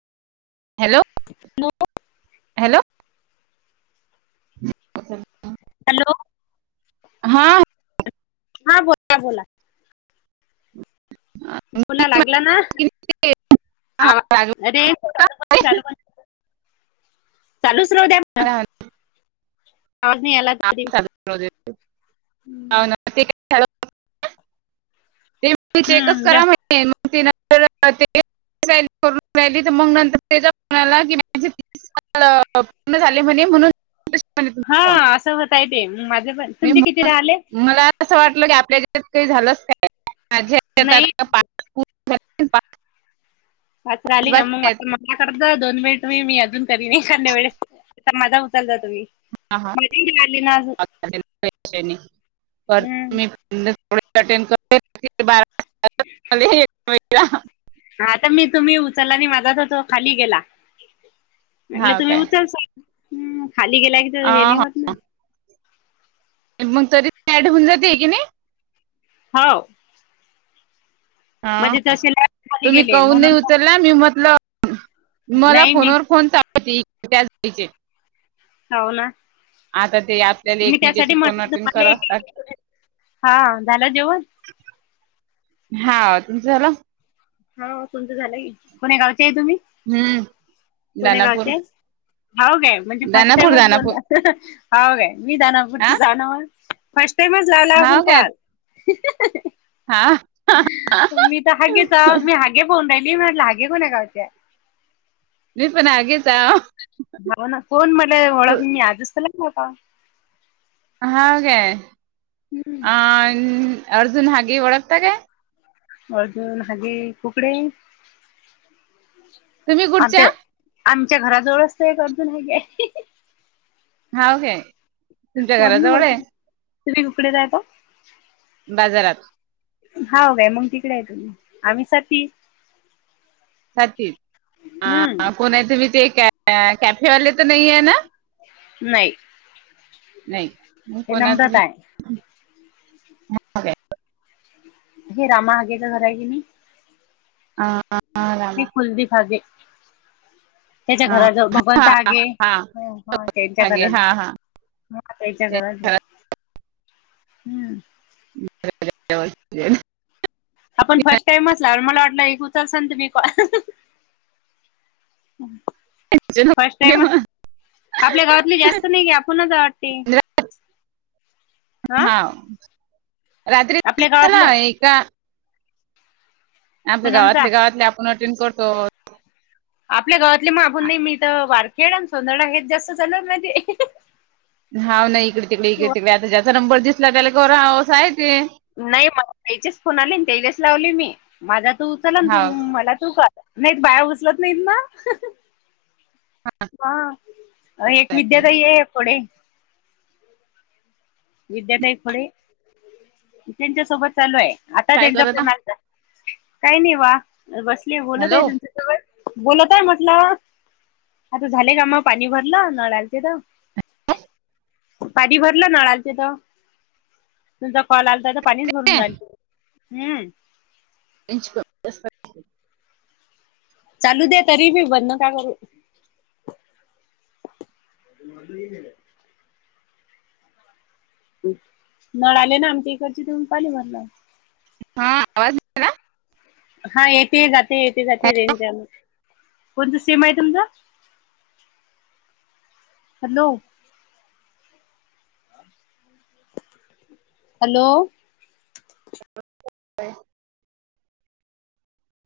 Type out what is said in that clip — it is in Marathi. Hello hello. [unintelligible] हॅलो हा. हा बोला बोला बोला लागला ना. [unintelligible] चालूच राहू दे मगं. आवाज नाही याला. [unintelligible] [unintelligible] [unintelligible] [unintelligible] [unintelligible] ज- झाले म्हणे म्हणून म्हणे हा तुमचा फोन असं होतंय ते, माझे पण मी तुमचे किती राहिले. मला असं वाटलं की आपल्या हेज्यात काही झालस काय. नाही [unintelligible] झाले, पाच वाचरा आली का बाकी मग आहेत मला कत दोन मिनिट म मी अजून कधी नाही खांद्या वेळेस. आता माझा उचलता तुम्ही. माझी राहिली ना अजून हम्म [unintelligible] [unintelligible] हा तर मी तुम्ही उचला आणि माझा तर तो खाली गेला म्हटलं तुम्ही काय अं, उचल सा. खाली गेला की तर हे नाही हा. होत न. मंग तरी ॲड होऊन जाते की आहे नाही? हाव. हा तसे लाईट खाली तुम्ही गेले कहून नाही म्हणून उचलला मी म्हटलं मला नाही मी फोनवर फोन [unintelligible] चे. हाव ना. आता ते आपल्याला मी त्यासाठी एकमेकांचे फोन म्हटलं अटेंड तुम्हाला करावे एक लागतात. हा झालं जेवण? हा तुमचं झाला? कोण्या गावचे आहे तुम्ही हम्म कोण्या दानापूर गावचे आहे. हांव काय, म्हणजे फर्स्ट दानापूर टाइमच दानापूर बोलला. हाव काय मी हा दानापूरची दानव मग फर्स्ट टाइमच लावला हा आपण काय कॉल. [unintelligible] हा. मी तर हागेचा मी हागे बोलून राहिली मी म्हटलं हागे कोण्या गावच्या. मी पण हागेच हांव. हाव ना कोण मले ओळख मी आजच [unintelligible] होता. हाव काय? अं अर्जुन हागे ओळखता काय? अर्जून हगे कुकडे तुम्ही कुठच्या आमच्या आमच्या घराजवळच ते अर्जुन हगे आहे. हाव काय? [unintelligible] तुमच्या घराजवळ आहे तुम्ही उकडे रायता. बाजारात हाव काय मंग तिकडे आहे तुम्ही आम्ही सती साती हम्म अ कोण आहे तुम्ही ते कॅ कॅफेवाले तर नाही आहे ना. नाही. नाही मग ते कोणा तुम्ही नम्रता आहे हे रामा हगेचं घर आहे की नी? आं [unintelligible] ते कुलदीप हगे. त्याच्या हा घराजवळ, भगवंत हागे हा त्यांच्या मागे घराजवळ. हा हा [unintelligible] त्यांच्या घरात हम्म. [unintelligible] आपण फर्स्ट टाईमच लावल मला वाटल एक उचलसन तुम्ही कॉल. फर्स्ट नको घेऊ. टाइमच आपल्या गावातले जास्त नाही की आपणच हाय वाटते. रा- हा रात्री आपल्या गावातल्या [unintelligible] आमच्या पूनमचा गावातले गावातले आपण अटेंन करतो. आपल्या गावातले मा म आपुन नाही मी तर वारखेड आणि सोनर्ड हेच जास्त चालू आहेत माहितीय. हा ना इकडे तिकडे इकडे तिकडे. आता ज्याचा नंबर दिसला त्याला करावं असं आहे ते. नाही मला त्याचेस फोन आले त्यायलेस लावले मी माझा तू उचल ना तू हाव मला तू कर. नाहीत बाया उचलत नाहीत ना. हा एक विद्याताई आहे खुडे. विद्याताई खुडे त्यांच्या सोबत चालू आहे आता काय त्यांचा करत फोन आलता. काही नाही वा बसले बोलत आहे हॅलो तुमच्या सोबत बोलतय म्हटलं. आता झालेय कामं पाणी भरलं नळ आलते तर. पाणी भरलं नळा आलते तर. तुमचा कॉल आल आता पाणीच भरून राहिली, हम्म. त्यांच क चालू दे तरी बी बंद नका करू. नळा आले ना आमच्या इकडची त्योम पाणी भरला. हा आवाज हा येते जाते येते जाते रेंज [inaudible] कोणता सीम आहे तुमचा? हॅलो. हॅलो.